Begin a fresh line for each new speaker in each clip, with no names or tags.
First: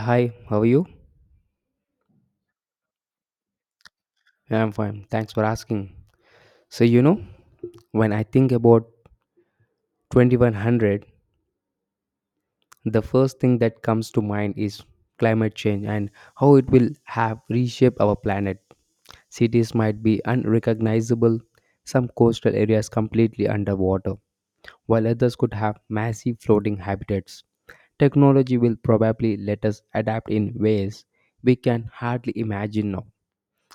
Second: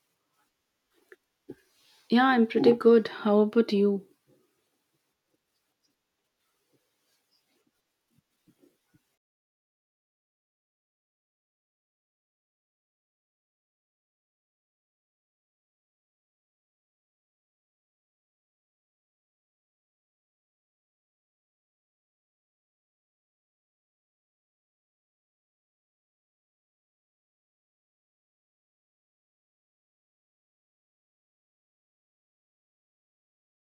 Hi, how are you?
Yeah, I'm pretty good. How about you?
Yeah, I'm fine. Thanks for asking. So, you know, when I think about 2100, the first thing that comes to mind is climate change and how it will have reshaped our planet. Cities might be unrecognizable, some coastal areas completely underwater, while others could have massive floating habitats. Technology will probably let us adapt in ways we can hardly imagine now,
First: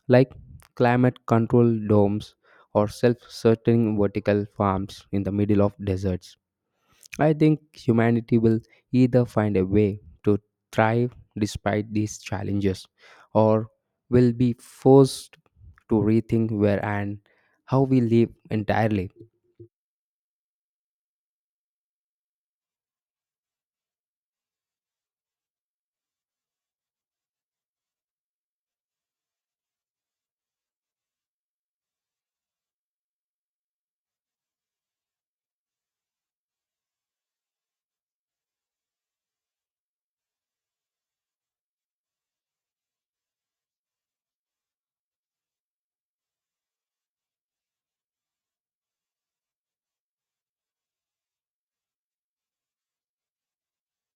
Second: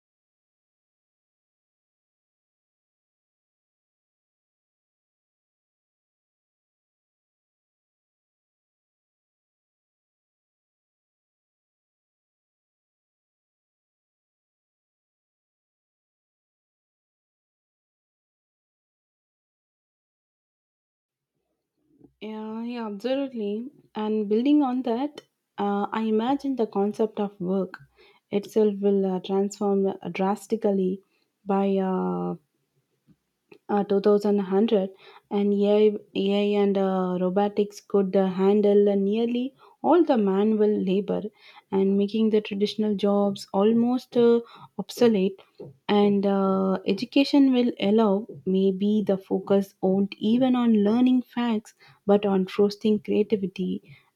like climate control domes or self sustaining vertical farms in the middle of deserts. I think humanity will either find a way to thrive despite these challenges, or will be forced to rethink where and how we live entirely.
Yeah, yeah, absolutely. And building on that, I imagine the concept of work itself will transform drastically by 2100, and AI and robotics could handle nearly all the manual labor and making the traditional jobs almost obsolete and education will allow maybe the focus won't even on learning facts but on trusting creativity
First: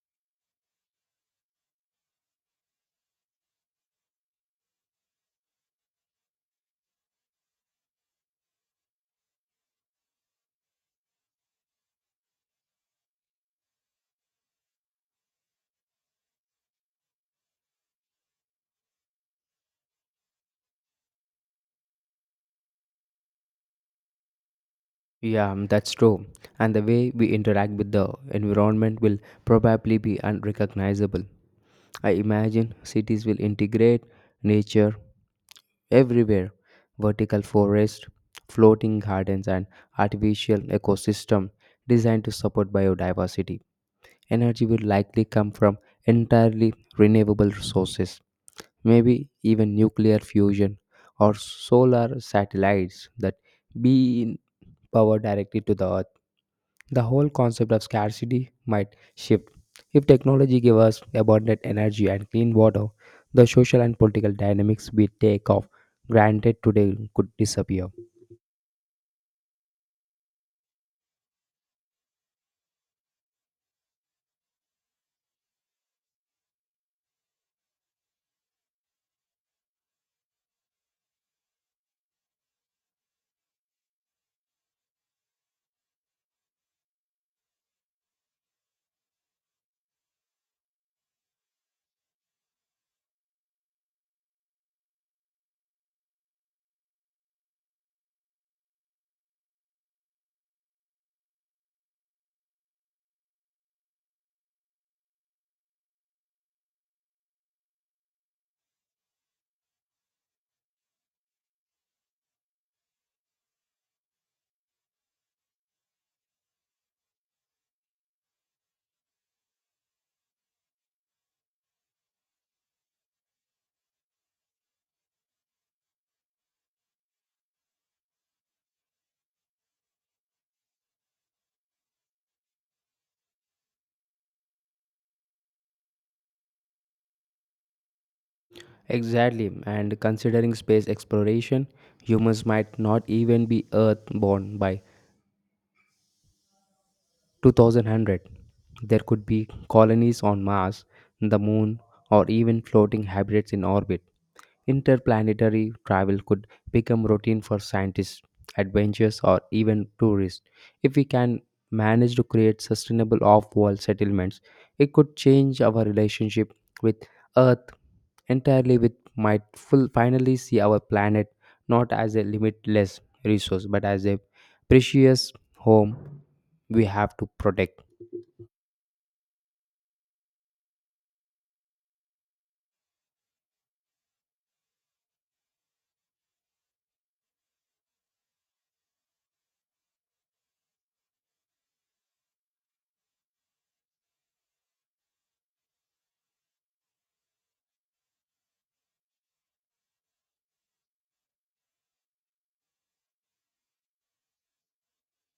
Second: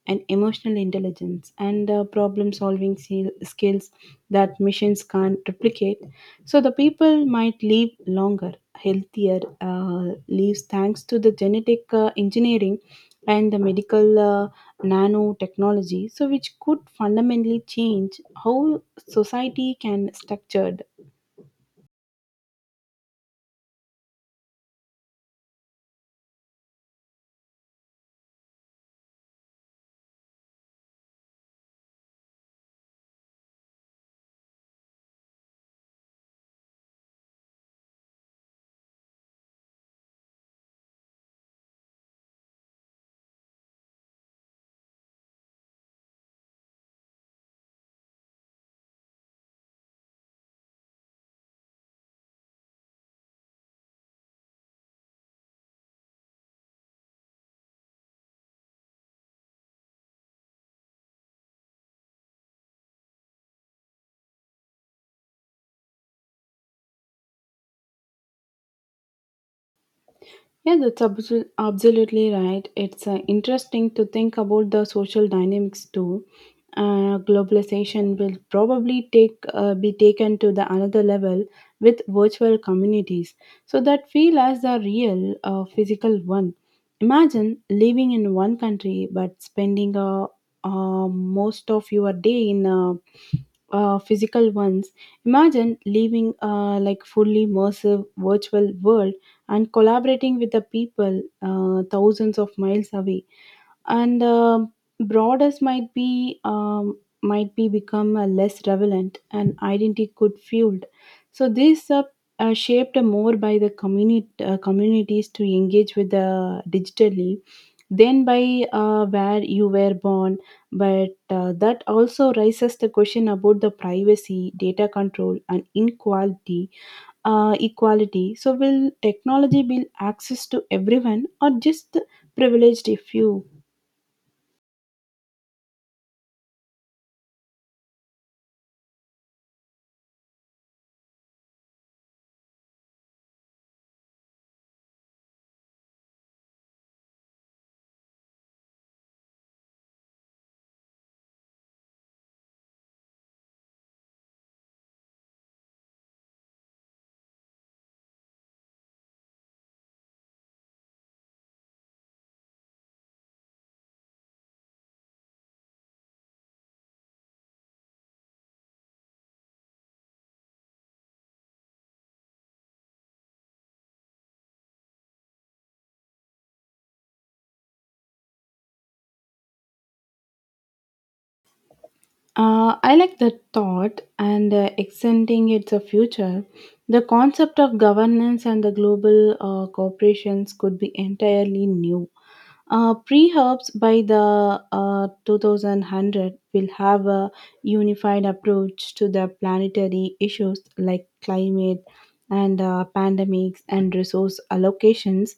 and emotional intelligence and problem solving skills that machines can't replicate. So the people might live longer healthier lives thanks to the genetic engineering and the medical nanotechnology so which could fundamentally change how society can structure.
Yeah, that's true. And the way we interact with the environment will probably be unrecognizable. I imagine cities will integrate nature everywhere, vertical forests, floating gardens, and artificial ecosystem designed to support biodiversity. Energy will likely come from entirely renewable sources, maybe even nuclear fusion or solar satellites that being power directly to the earth. The whole concept of scarcity might shift. If technology gives us abundant energy and clean water, the social and political dynamics we take of granted today could disappear.
Yeah, absolutely right. It's interesting to think about the social dynamics too. Globalization will probably take be taken to the another level with virtual communities so that feel as the real physical one. Imagine living in one country but spending most of your day in physical ones. Imagine living like fully immersive virtual world and collaborating with the people thousands of miles away, and borders might be become less relevant and identity could fueled so this shaped more by the community communities to engage with the digitally than by where you were born. But that also raises the question about the privacy, data control, and inequality equality. So will technology be access to everyone or just the privileged few?
Exactly, and considering space exploration, humans might not even be earthborn by 2100. There could be colonies on Mars, the moon, or even floating hybrids in orbit. Interplanetary travel could become routine for scientists, adventurers, or even tourists. If we can manage to create sustainable off-world settlements, it could change our relationship with earth entirely, with might full finally see our planet not as a limitless resource but as a precious home we have to protect.
I like that thought and extending its a future. The concept of governance and the global corporations could be entirely new. Pre-herbs by the 2100 will have a unified approach to the planetary issues like climate and pandemics and resource allocations.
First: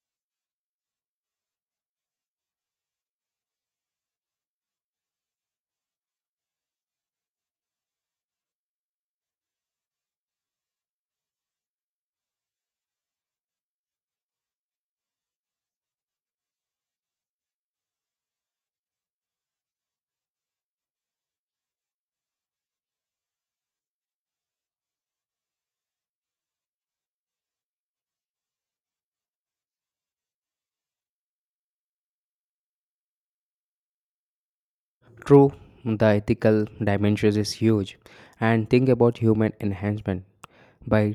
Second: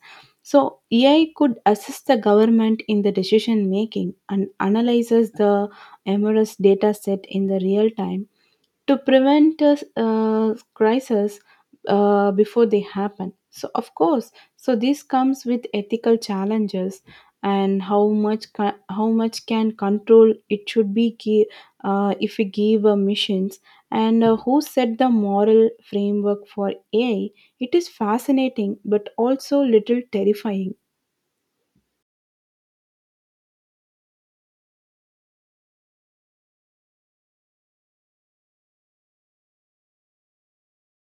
So AI could assist the government in the decision making and analyzes the MRS data set in the real time to prevent a crisis before they happen. So of course so this comes with ethical challenges and how much can control it should be if we give missions and who set the moral framework for AI. It is fascinating but also little terrifying.
True, the ethical dimensions is huge, and think about human enhancement. By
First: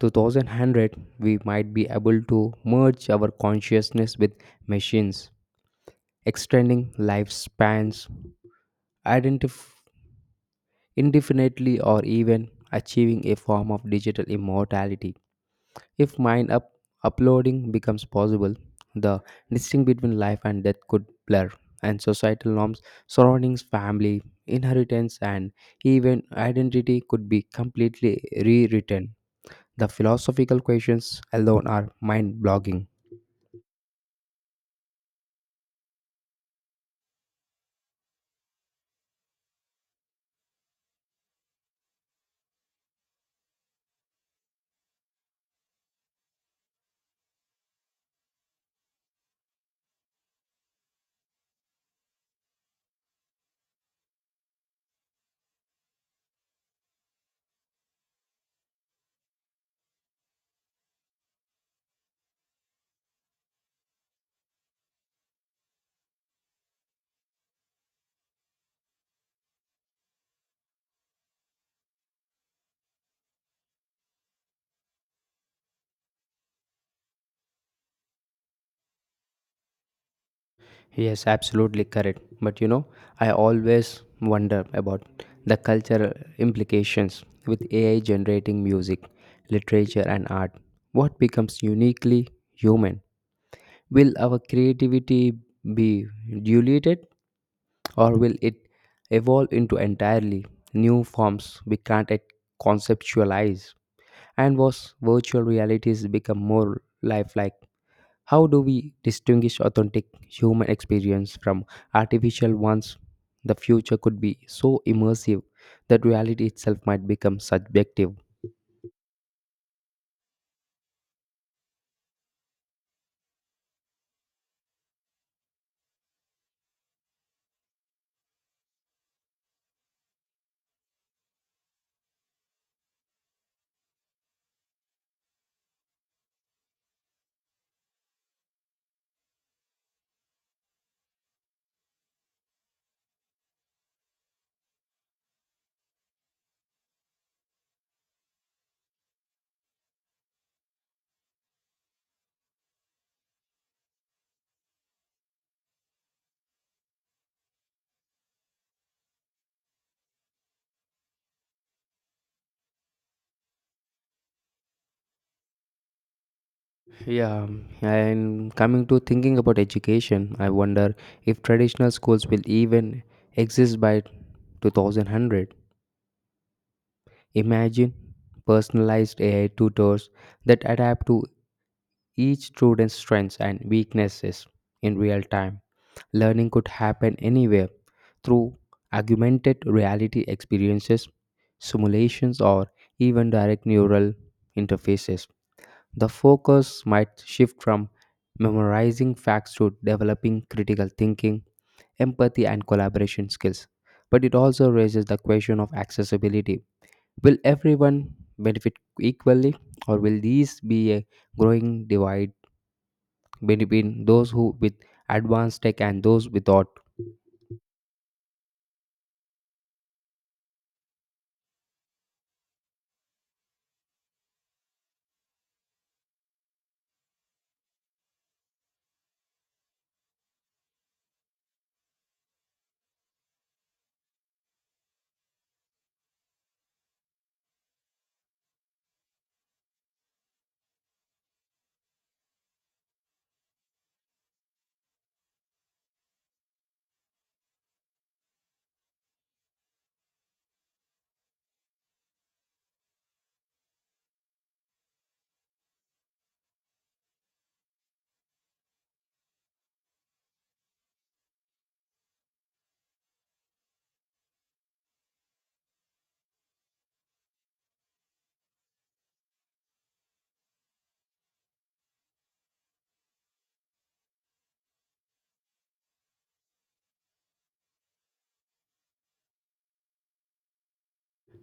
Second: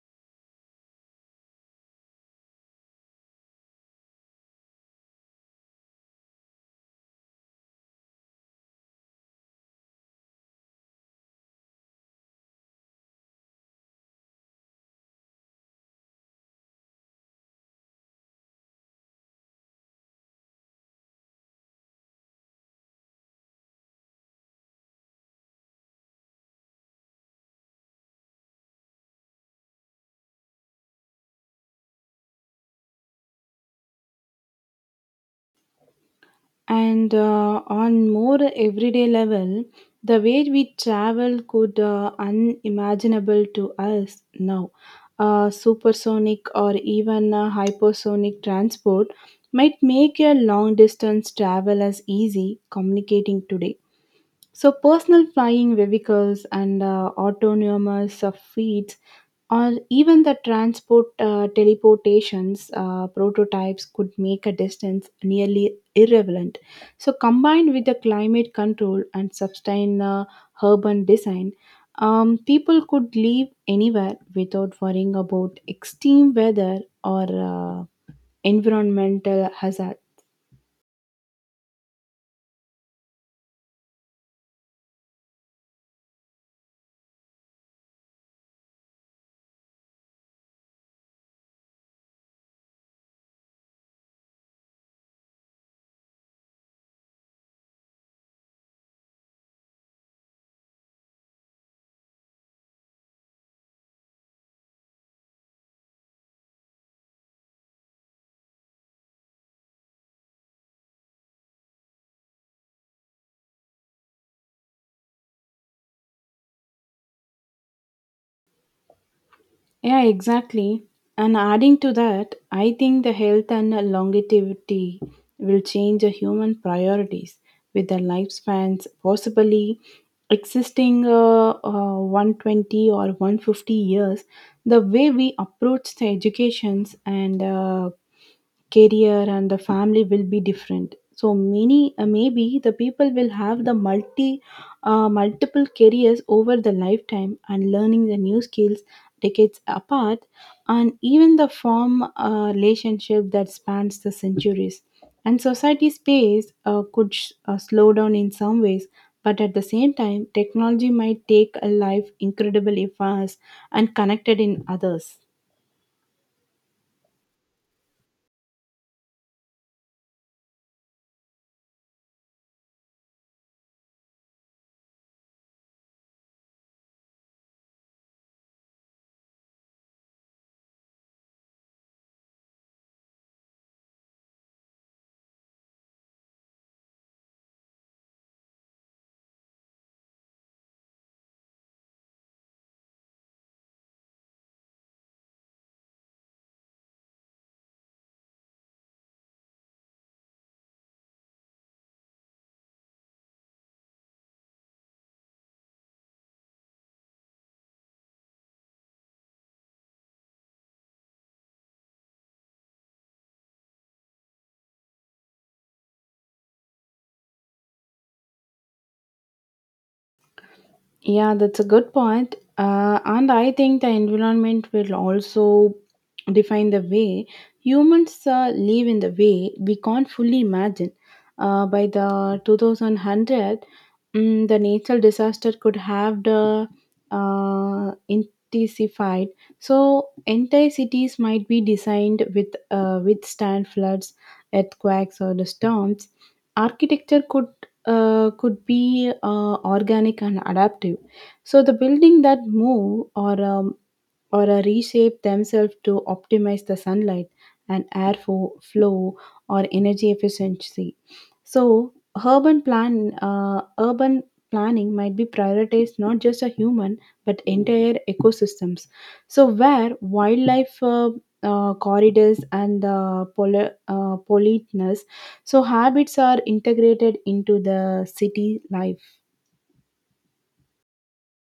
2100, we might be able to merge our consciousness with machines, extending lifespans identif- indefinitely, or even achieving a form of digital immortality. If mind up uploading becomes possible, the distinction between life and death could blur, and societal norms, surroundings, family, inheritance, and even identity could be completely rewritten. The philosophical questions alone are mind blogging.
And on more everyday level, the way we travel could unimaginable to us now. Supersonic or even hypersonic transport might make a long distance travel as easy communicating today. So personal flying vehicles and autonomous fleets or even the transport teleportations prototypes could make a distance nearly irrelevant. So combined with the climate control and sustain urban design, people could live anywhere without worrying about extreme weather or uh, environmental hazards.
Yes, absolutely correct. But you know, I always wonder about the cultural implications with AI generating music, literature, and art. What becomes uniquely human? Will our creativity be diluted, or will it evolve into entirely new forms we can't yet conceptualize? And was virtual realities become more lifelike? How do we distinguish authentic human experience from artificial ones? The future could be so immersive that reality itself might become subjective.
Yeah, exactly. And adding to that, I think the health and longevity will change the human priorities with the lifespans possibly existing 120 or 150 years. The way we approach the educations and career and the family will be different so many maybe the people will have the multiple careers over the lifetime and learning the new skills decades apart and even the form a relationship that spans the centuries. And society space could slow down in some ways, but at the same time technology might take a life incredible if fast and connected in others.
Yeah, and coming to thinking about education, I wonder if traditional schools will even exist by 2100. Imagine personalized AI tutors that adapt to each student's strengths and weaknesses in real time. Learning could happen anywhere through augmented reality experiences, simulations, or even direct neural interfaces. The focus might shift from memorizing facts to developing critical thinking, empathy, and collaboration skills. But it also raises the question of accessibility. Will everyone benefit equally, or will these be a growing divide between those who with advanced tech and those without?
Yeah, that's a good point. And I think the environment will also define the way humans live in the way we can't fully imagine. By the 2100, the natural disaster could have the, intensified. So entire cities might be designed with withstand floods, earthquakes, or the storms. Architecture could be organic and adaptive. So the building that move or reshape themselves to optimize the sunlight and flow or energy efficiency. So, urban planning might be prioritized not just a human but entire ecosystems. So, where wildlife corridors and politeness, so habits are integrated into the city life.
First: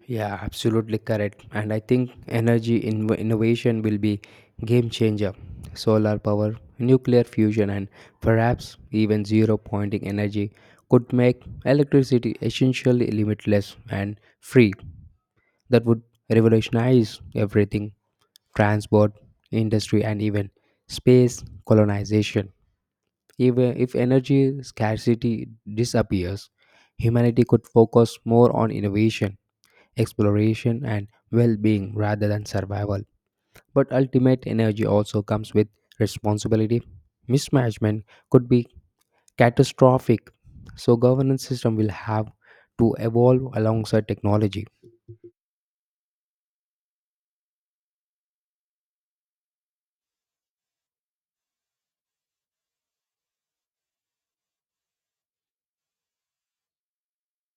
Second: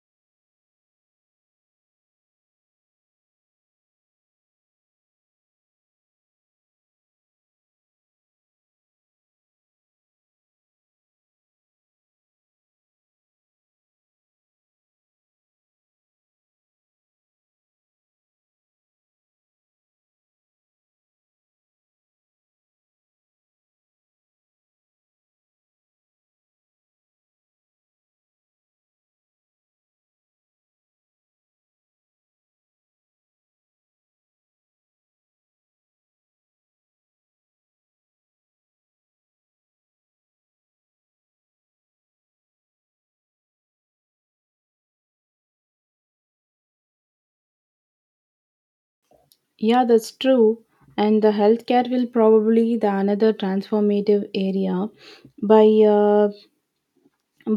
Yeah, absolutely correct. And I think energy innovation will be game changer. Solar power, nuclear fusion, and perhaps even zero pointing energy could make electricity essentially limitless and free. That would revolutionize everything: transport, industry, and even space colonization. Even if energy scarcity disappears, humanity could focus more on innovation, exploration, and well being rather than survival. But ultimate energy also comes with responsibility. Mismanagement could be catastrophic. So governance system will have to evolve alongside technology.
Yeah, that's true. And the healthcare will probably the another transformative area by uh,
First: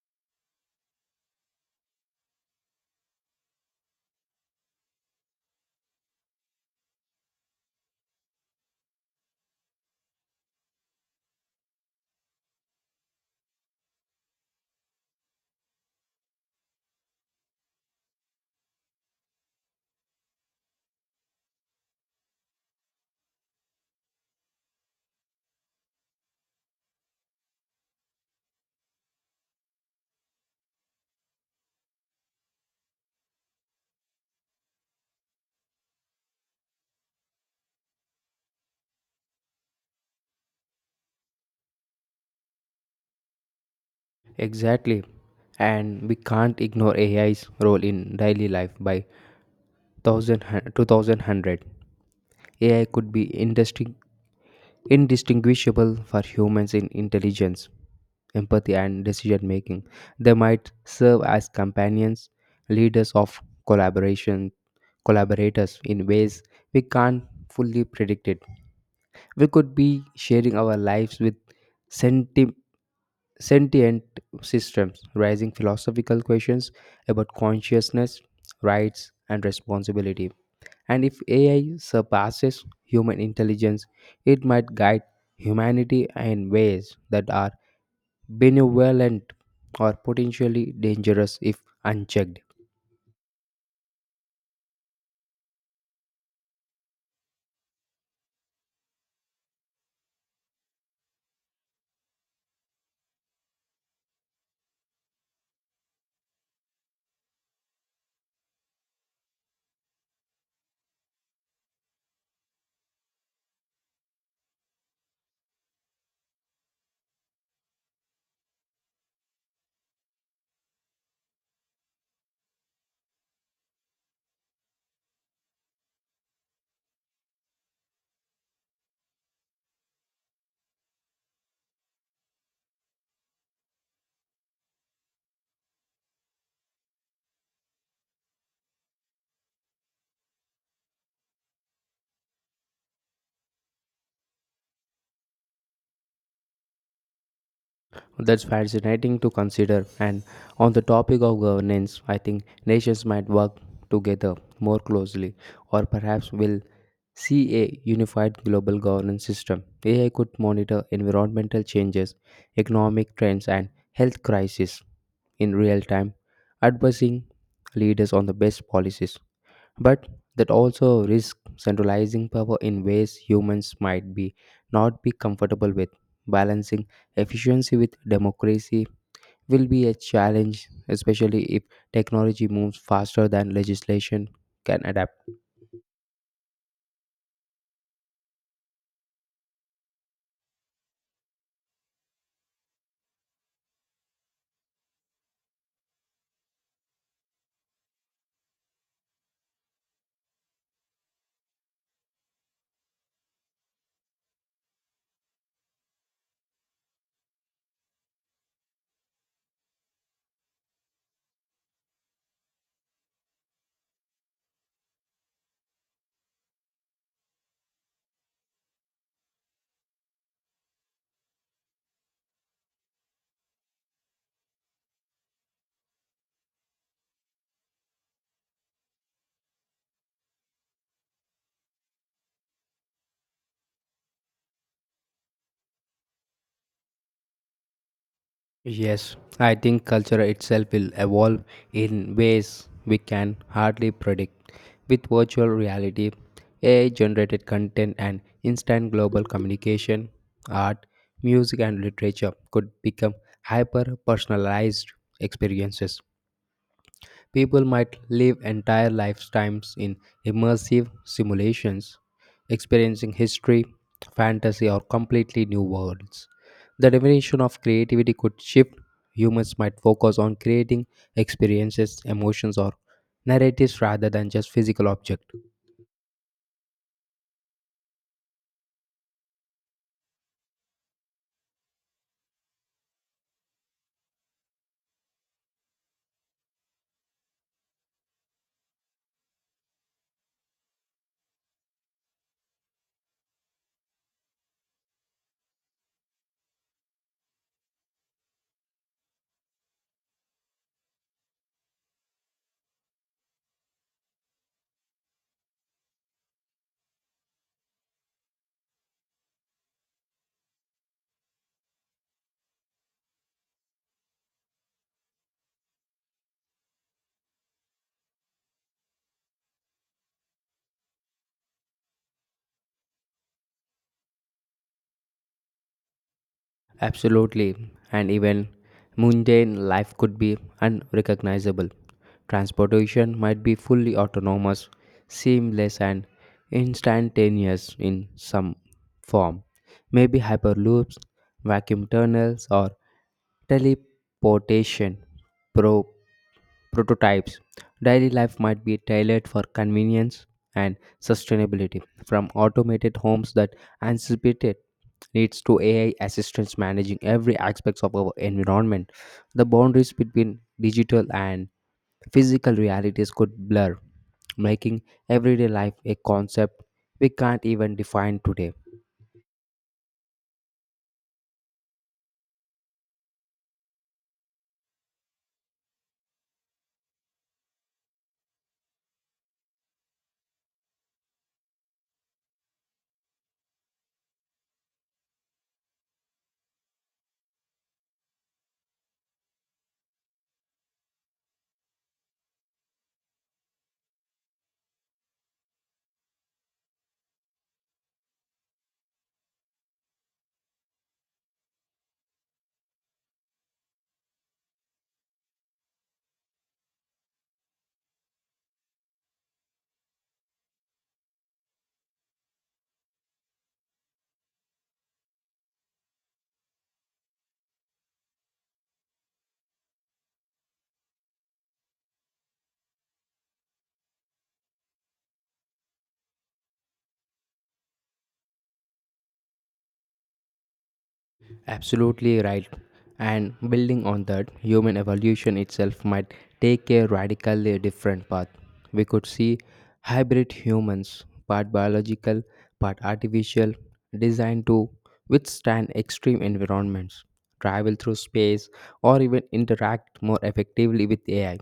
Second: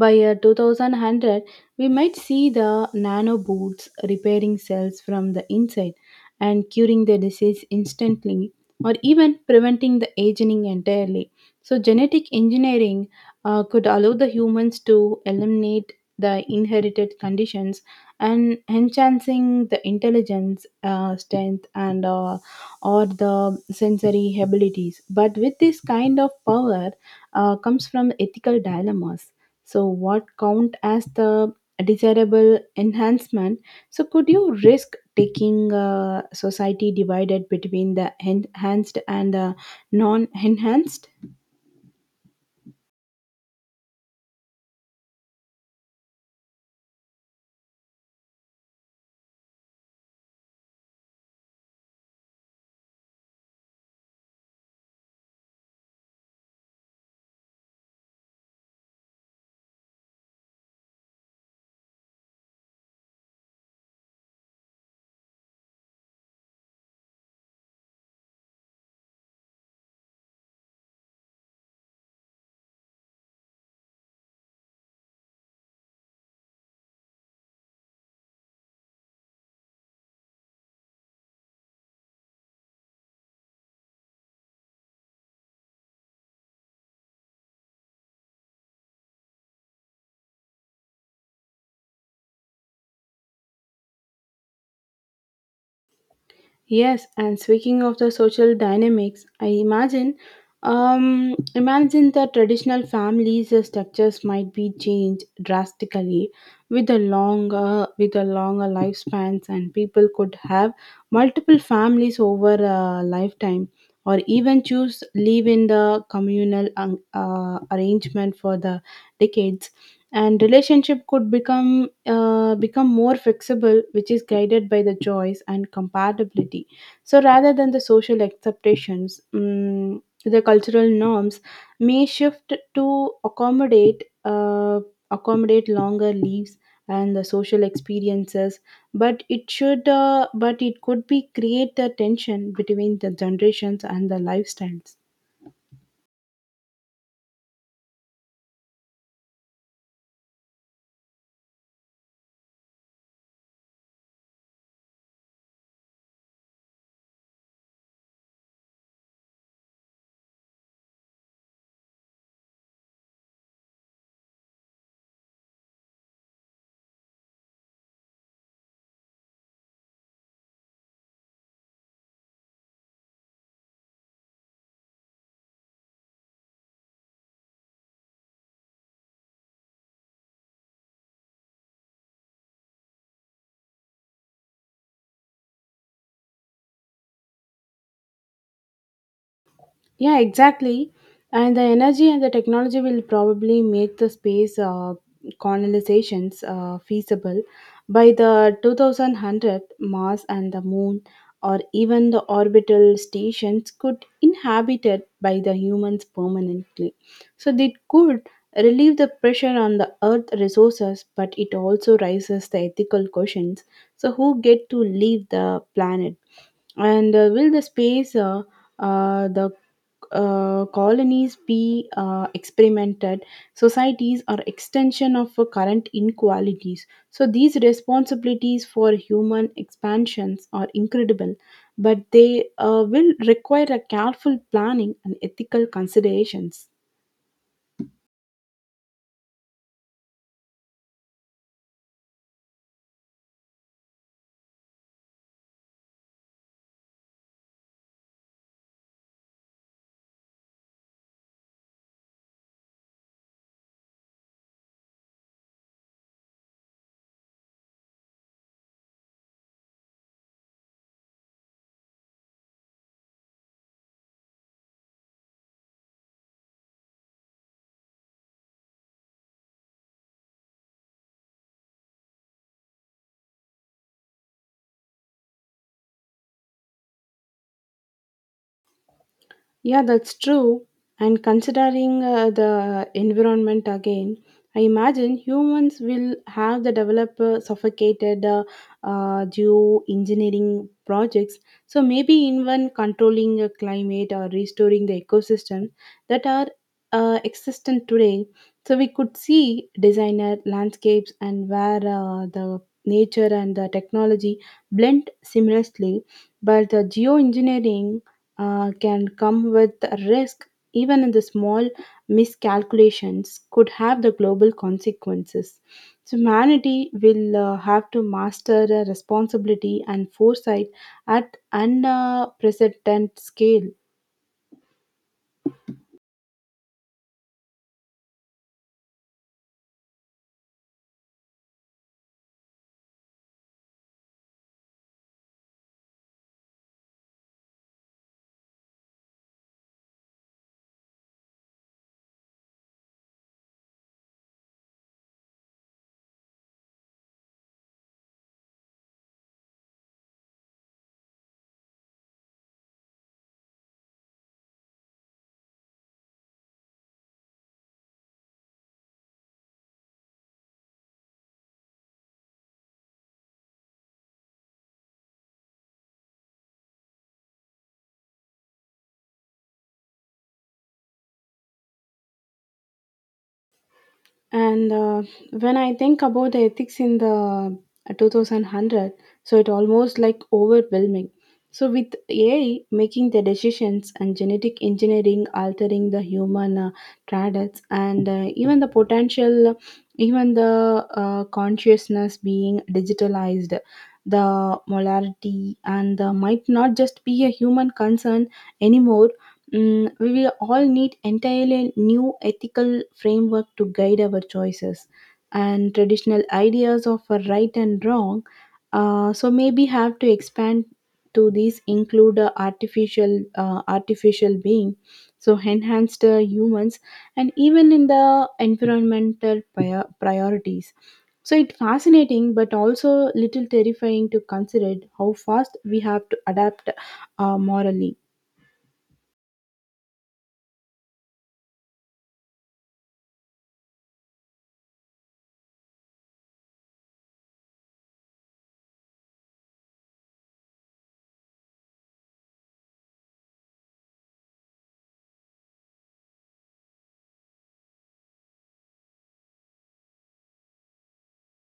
by year 2100, we might see the nanobots repairing cells from the inside and curing the disease instantly or even preventing the aging entirely. So, genetic engineering could allow the humans to eliminate the inherited conditions and enhancing the intelligence, strength, and or the sensory abilities. But with this kind of power comes from ethical dilemmas. So what count as the desirable enhancement, so could you risk taking a society divided between the enhanced and the non-enhanced?
Exactly. And we can't ignore AI's role in daily life by 1000 2000. AI could be industry indistinguishable for humans in intelligence, empathy, and decision making. They might serve as companions, leaders of collaboration, collaborators in ways we can't fully predict it. We could be sharing our lives with sentient sentient systems, raising philosophical questions about consciousness, rights, and responsibility. And if AI surpasses human intelligence, it might guide humanity in ways that are benevolent or potentially dangerous if unchecked.
Yes, and speaking of the social dynamics, I imagine, imagine that traditional families' structures might be changed drastically with with the longer lifespans, and people could have multiple families over a lifetime, or even choose live in the communal arrangement for the decades. And relationship could become more flexible which is guided by the choice and compatibility, so rather than the social acceptations the cultural norms may shift to accommodate uh, accommodate longer leaves and the social experiences. But it could be create a tension between the generations and the lifestyles.
That's fascinating to consider. And on the topic of governance, I think nations might work together more closely, or perhaps will see a unified global governance system. AI could monitor environmental changes, economic trends, and health crises in real time, advising leaders on the best policies, but that also risks centralizing power in ways humans might be not be comfortable with. Balancing efficiency with democracy will be a challenge, especially if technology moves faster than legislation can adapt.
Yeah, exactly. And the energy and the technology will probably make the space colonizations feasible by the 2100. Mars and the Moon, or even the orbital stations could inhabited by the humans permanently. So they could relieve the pressure on the Earth resources, but it also raises the ethical questions. So who get to leave the planet? And will the space the colonies be experimented, societies are extension of current inequalities. So these responsibilities for human expansions are incredible, but they will require a careful planning and ethical considerations.
Yes, I think culture itself will evolve in ways we can hardly predict. With virtual reality, AI generated content, and instant global communication, art, music, and literature could become hyper personalized experiences. People might live entire lifetimes in immersive simulations, experiencing history, fantasy, or completely new worlds. The definition of creativity could shift. Humans might focus on creating experiences, emotions, or narratives rather than just physical objects.
Yeah, that's true. And considering the environment again, I imagine humans will have the developer suffocated due engineering projects. So maybe even controlling climate or restoring the ecosystem that are existent today. So we could see designer landscapes and where the nature and the technology blend seamlessly, but the geoengineering can come with risk, even in the small miscalculations, could have the global consequences. So humanity will have to master responsibility and foresight at unprecedented scale.
Absolutely, and even mundane life could be unrecognizable. Transportation might be fully autonomous, seamless, and instantaneous in some form. Maybe hyperloops, vacuum tunnels, or teleportation pro- prototypes. Daily life might be tailored for convenience and sustainability, from automated homes that anticipated needs to AI assistance managing every aspects of our environment. The boundaries between digital and physical realities could blur, making everyday life a concept we can't even define today.
And when I think about the ethics in the 2100, so it almost like overwhelming. So with AI making the decisions and genetic engineering altering the human traits and even the consciousness being digitalized, the molarity and might not just be a human concern anymore. Mm, we will all need entirely new ethical framework to guide our choices and traditional ideas of a right and wrong, so maybe have to expand to these include uh, artificial artificial being, so enhanced humans and even in the priorities. So it's fascinating but also little terrifying to consider how fast we have to adapt morally.
Absolutely right. And building on that, human evolution itself might take a radically different path. We could see hybrid humans, part biological, part artificial, designed to withstand extreme environments, travel through space, or even interact more effectively with AI.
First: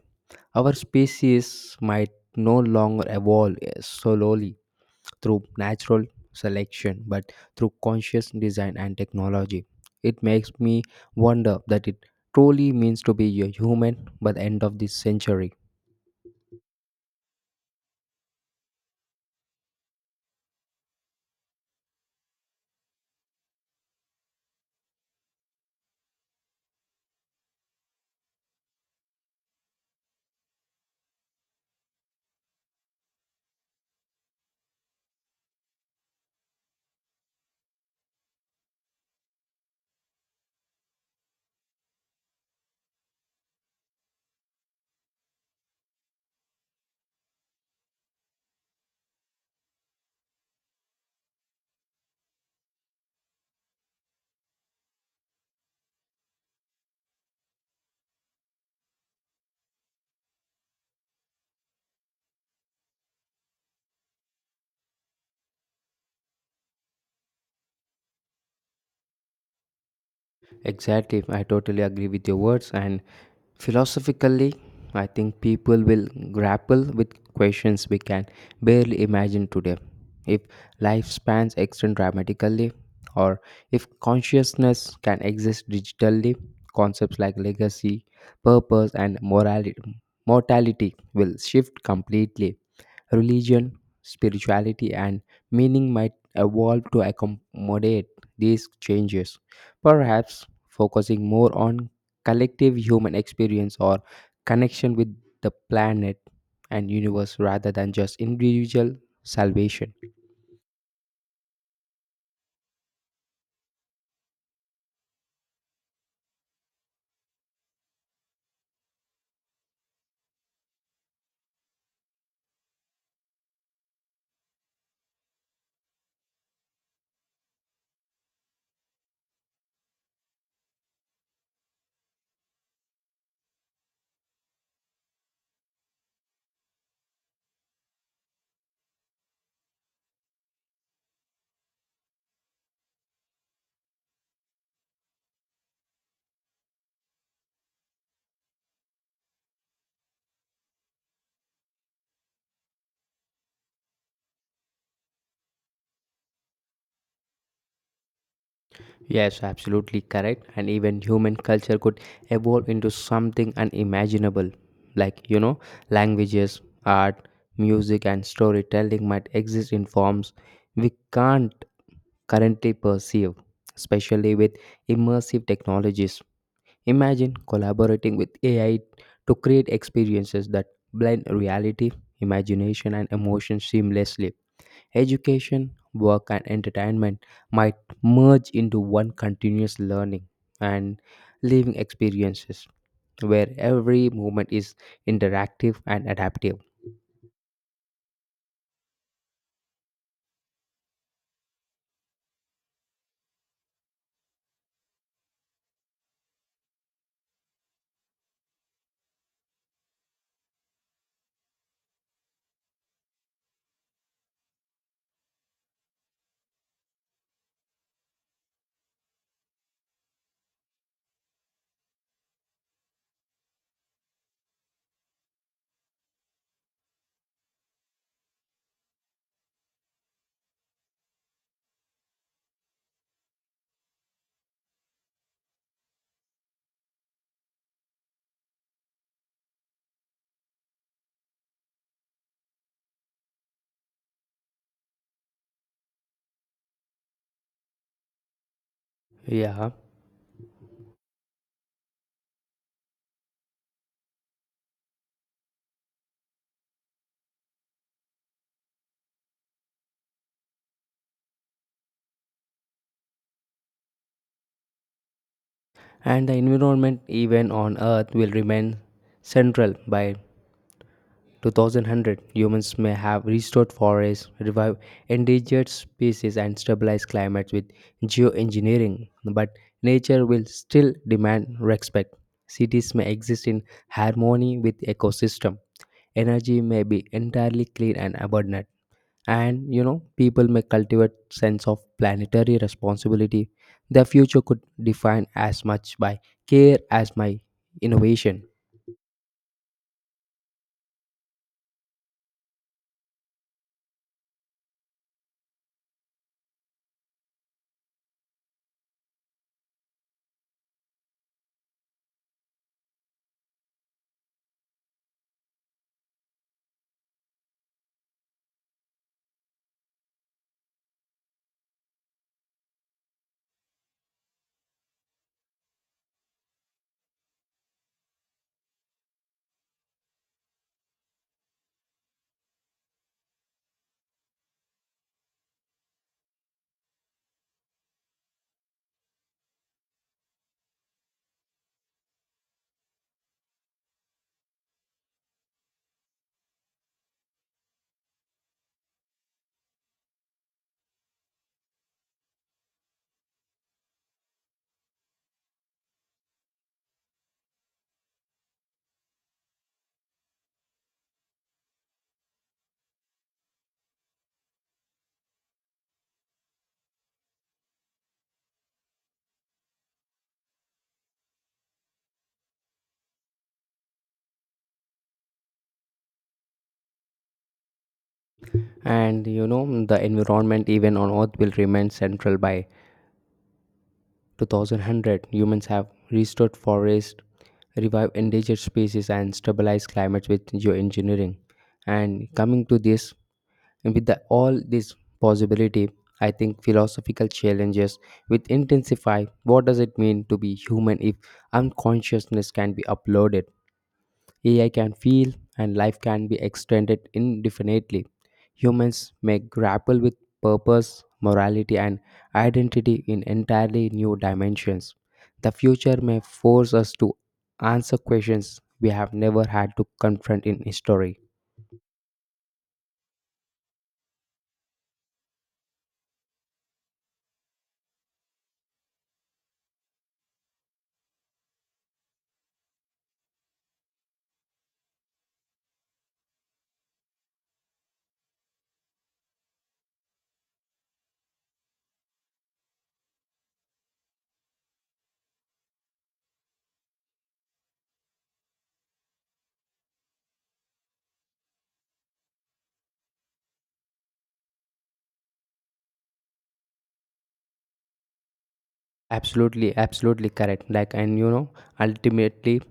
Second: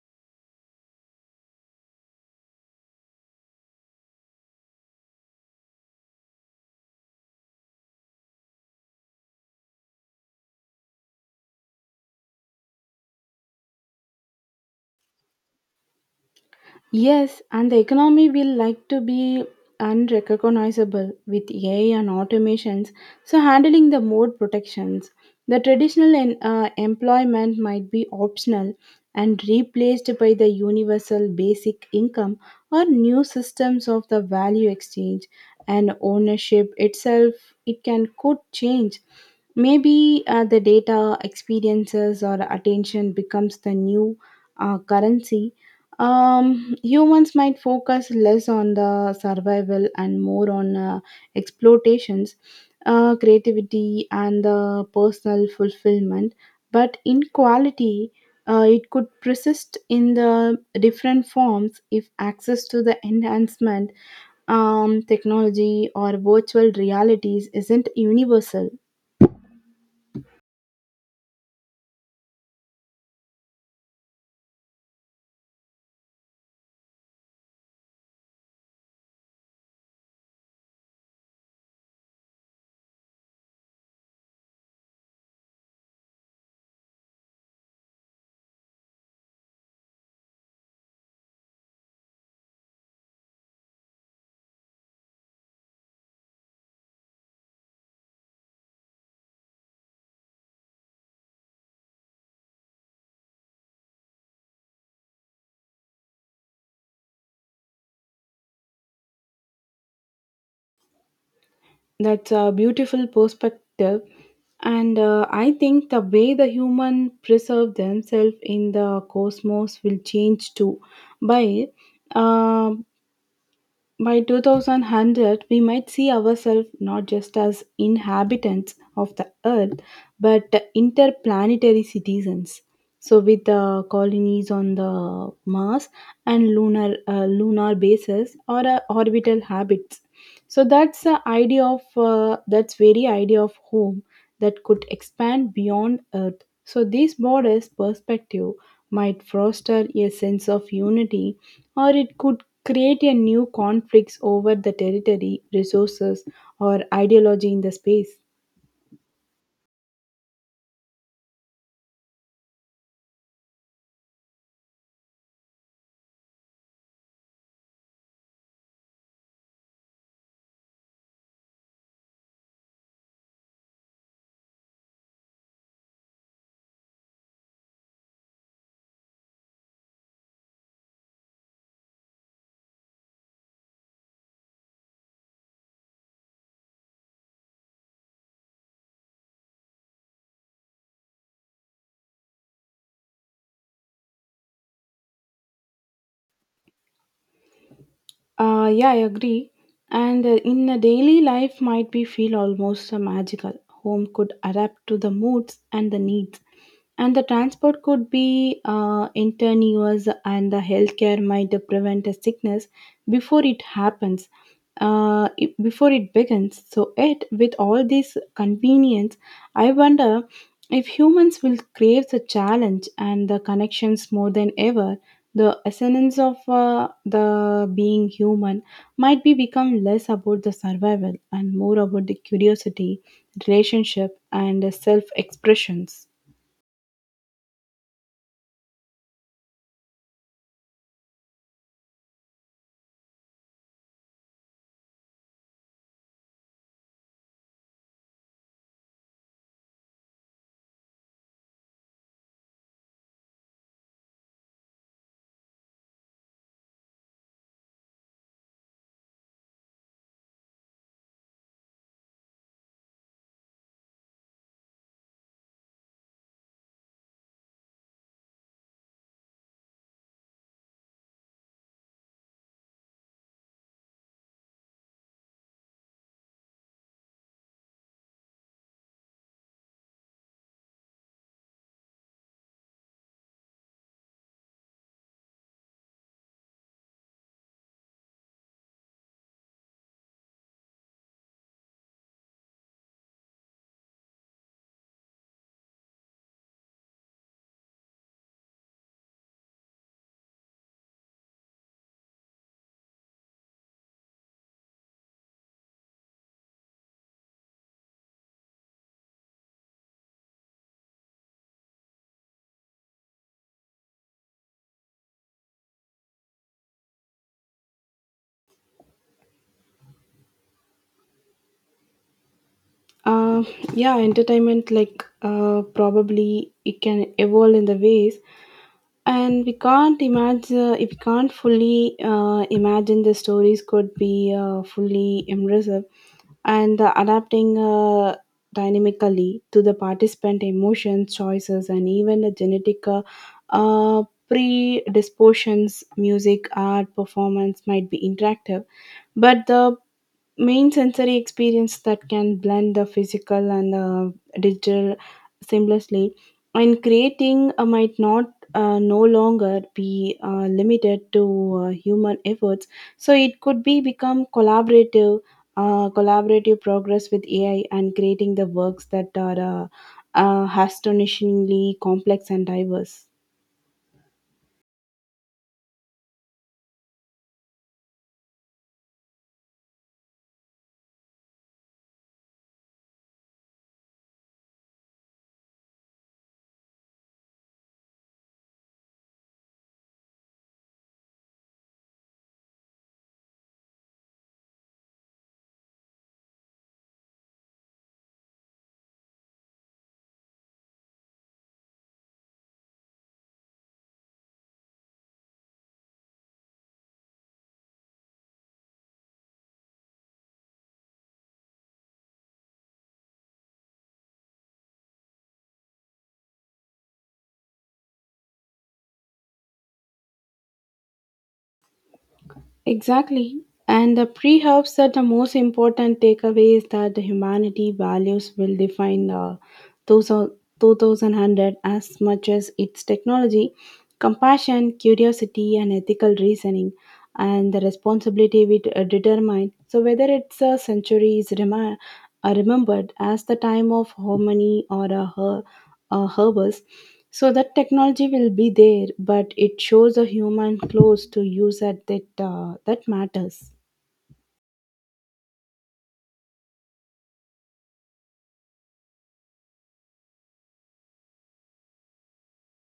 Our species might no longer evolve solely through natural selection but through conscious design and technology. It makes me wonder that it truly means to be a human by the end of this century.
Yes, and the economy will like to be unrecognizable with AI and automations, so handling the more protections. The traditional employment might be optional and replaced by the universal basic income or new systems of the value exchange, and ownership itself it can could change. Maybe the data experiences or attention becomes the new currency. Humans might focus less on the survival and more on exploitations, creativity, and the personal fulfillment. But inequality it could persist in the different forms if access to the enhancement, technology, or virtual realities isn't universal.
Exactly, I totally agree with your words. And philosophically, I think people will grapple with questions we can barely imagine today. If lifespans extend dramatically, or if consciousness can exist digitally, concepts like legacy, purpose, and mortality will shift completely. Religion, spirituality, and meaning might evolve to accommodate these changes, perhaps focusing more on collective human experience or connection with the planet and universe rather than just individual salvation.
That's a beautiful perspective. And I think the way the human preserve themselves in the cosmos will change too. By uh, by 2100, we might see ourselves not just as inhabitants of the Earth, but interplanetary citizens. So, with the colonies on the Mars and lunar bases or orbital habits, so that's the idea of that's very idea of home that could expand beyond Earth. So, this borders perspective might foster a sense of unity, or it could create a new conflicts over the territory, resources, or ideology in the space.
Yes, absolutely correct. And even human culture could evolve into something unimaginable. Like, you know, languages, art, music, and storytelling might exist in forms we can't currently perceive, especially with immersive technologies. Imagine collaborating with AI to create experiences that blend reality, imagination, and emotion seamlessly. Education, work, and entertainment might merge into one continuous learning and living experiences, where every moment is interactive and adaptive.
Yeah, I agree. And in a daily life, might be feel almost magical. Home could adapt to the moods and the needs, and the transport could be intraneous, and the healthcare might prevent a sickness before it happens, before it begins. So, it with all this convenience, I wonder if humans will crave the challenge and the connections more than ever. The essence of the being human might be become less about the survival and more about the curiosity, relationship, and self expressions.
Yeah, and the environment, even on Earth, will remain central. By 2100, humans may have restored forests, revived endangered species, and stabilized climates with geoengineering, but nature will still demand respect. Cities may exist in harmony with ecosystem. Energy may be entirely clean and abundant, and you know people may cultivate sense of planetary responsibility. Their future could define as much by care as my innovation.
uh, yeah, entertainment like probably it can evolve in the ways and we can't imagine, if we can't fully imagine. The stories could be fully immersive and adapting dynamically to the participant emotions, choices, and even the genetic predispositions. Music, art, performance might be interactive, but the main sensory experience that can blend the physical and the digital seamlessly. And creating might not no longer be limited to human efforts, so it could be become collaborative collaborative progress with AI and creating the works that are astonishingly complex and diverse.
And you know, the environment even on earth will remain central. By 2100, humans have restored forests, revived endangered species, and stabilized climates with geoengineering. And coming to this, with all this possibility, I think philosophical challenges will intensify. What does it mean to be human if unconsciousness can be uploaded? AI can feel and life can be extended indefinitely. Humans may grapple with purpose, morality, and identity in entirely new dimensions. The future may force us to answer questions we have never had to confront in history.
Exactly. And the pre helps that the most important takeaway is that the humanity values will define the 2100 as much as its technology, compassion, curiosity, and ethical reasoning, and the responsibility we determine. So, whether it's a century is remembered as the time of harmony or a herbal, so that technology will be there, but it shows a human close to use at that matters.
Absolutely, absolutely correct. Ultimately,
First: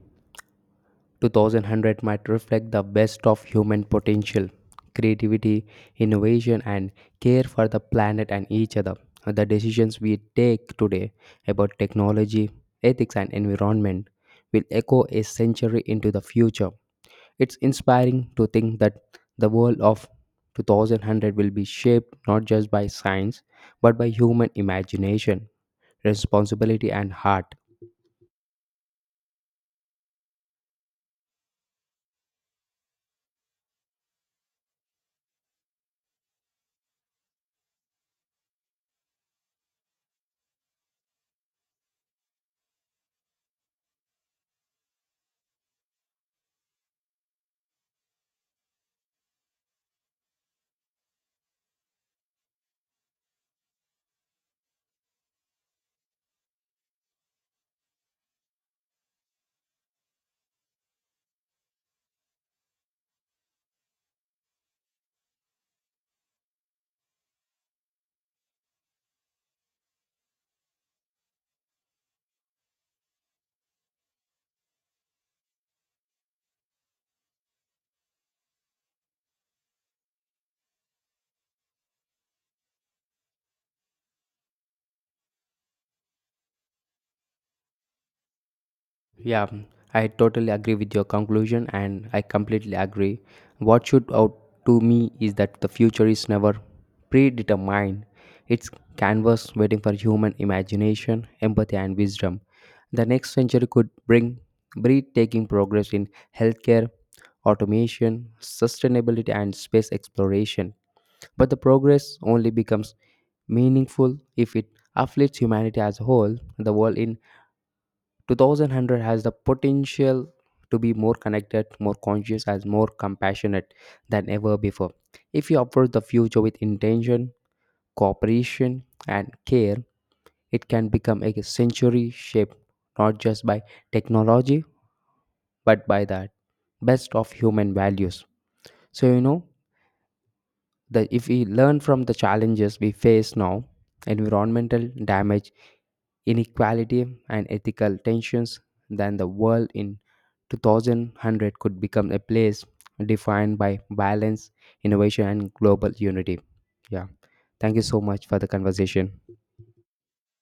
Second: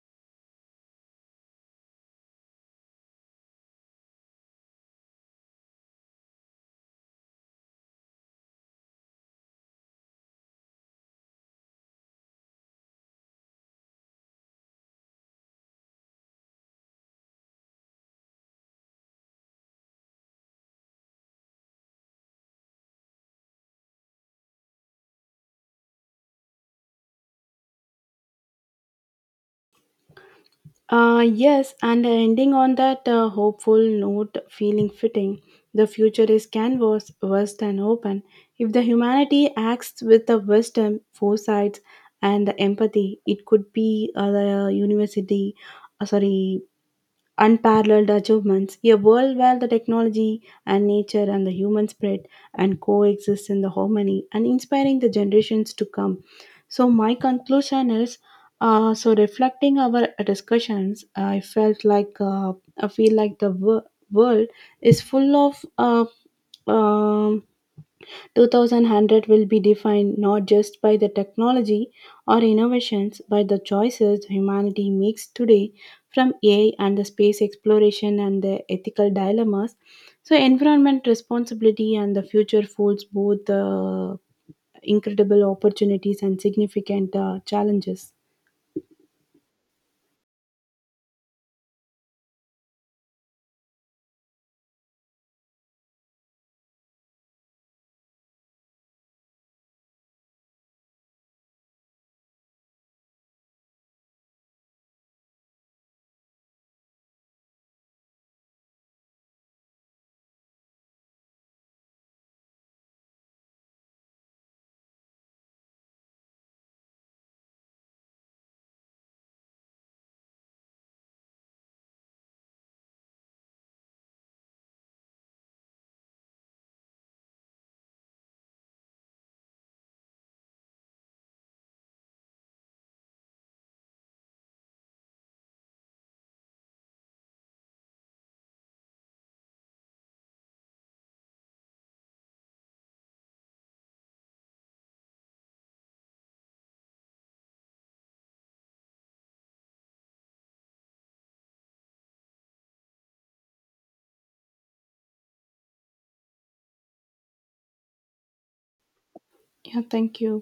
2100 might reflect the best of human potential, creativity, innovation, and care for the planet and each other. The decisions we take today about technology, ethics, and environment will echo a century into the future. It's inspiring to think that the world of 2100 will be shaped not just by science but by human imagination, responsibility, and heart.
Yes, and ending on that hopeful note, feeling fitting. The future is canvas, vast and open. If the humanity acts with the wisdom, foresight, and the empathy, it could be a university, uh, sorry, unparalleled achievements, a world where the technology and nature and the human spread and coexist in the harmony and inspiring the generations to come. So my conclusion is, so reflecting our discussions, I feel like the world is full of 2100 will be defined not just by the technology or innovations but the choices humanity makes today, from AI and the space exploration and the ethical dilemmas so environment responsibility and the future holds both incredible opportunities and significant challenges.
Yeah, um, I totally agree with your conclusion and I completely agree. What should out to me is that the future is never predetermined. It's canvas waiting for human imagination, empathy and wisdom. The next century could bring breathtaking progress in healthcare, automation, sustainability and space exploration. But the progress only becomes meaningful if it uplifts humanity as a whole. The world in 2100 has the potential to be more connected, more conscious, and more compassionate than ever before. If you approach the future with intention, cooperation, and care, it can become a century shaped not just by technology but by the best of human values. So, you know, that if we learn from the challenges we face now, environmental damage, inequality and ethical tensions, then the world in 2100 could become a place defined by balance, innovation and global unity. Yeah, thank you so much for the conversation.
Yeah, thank you.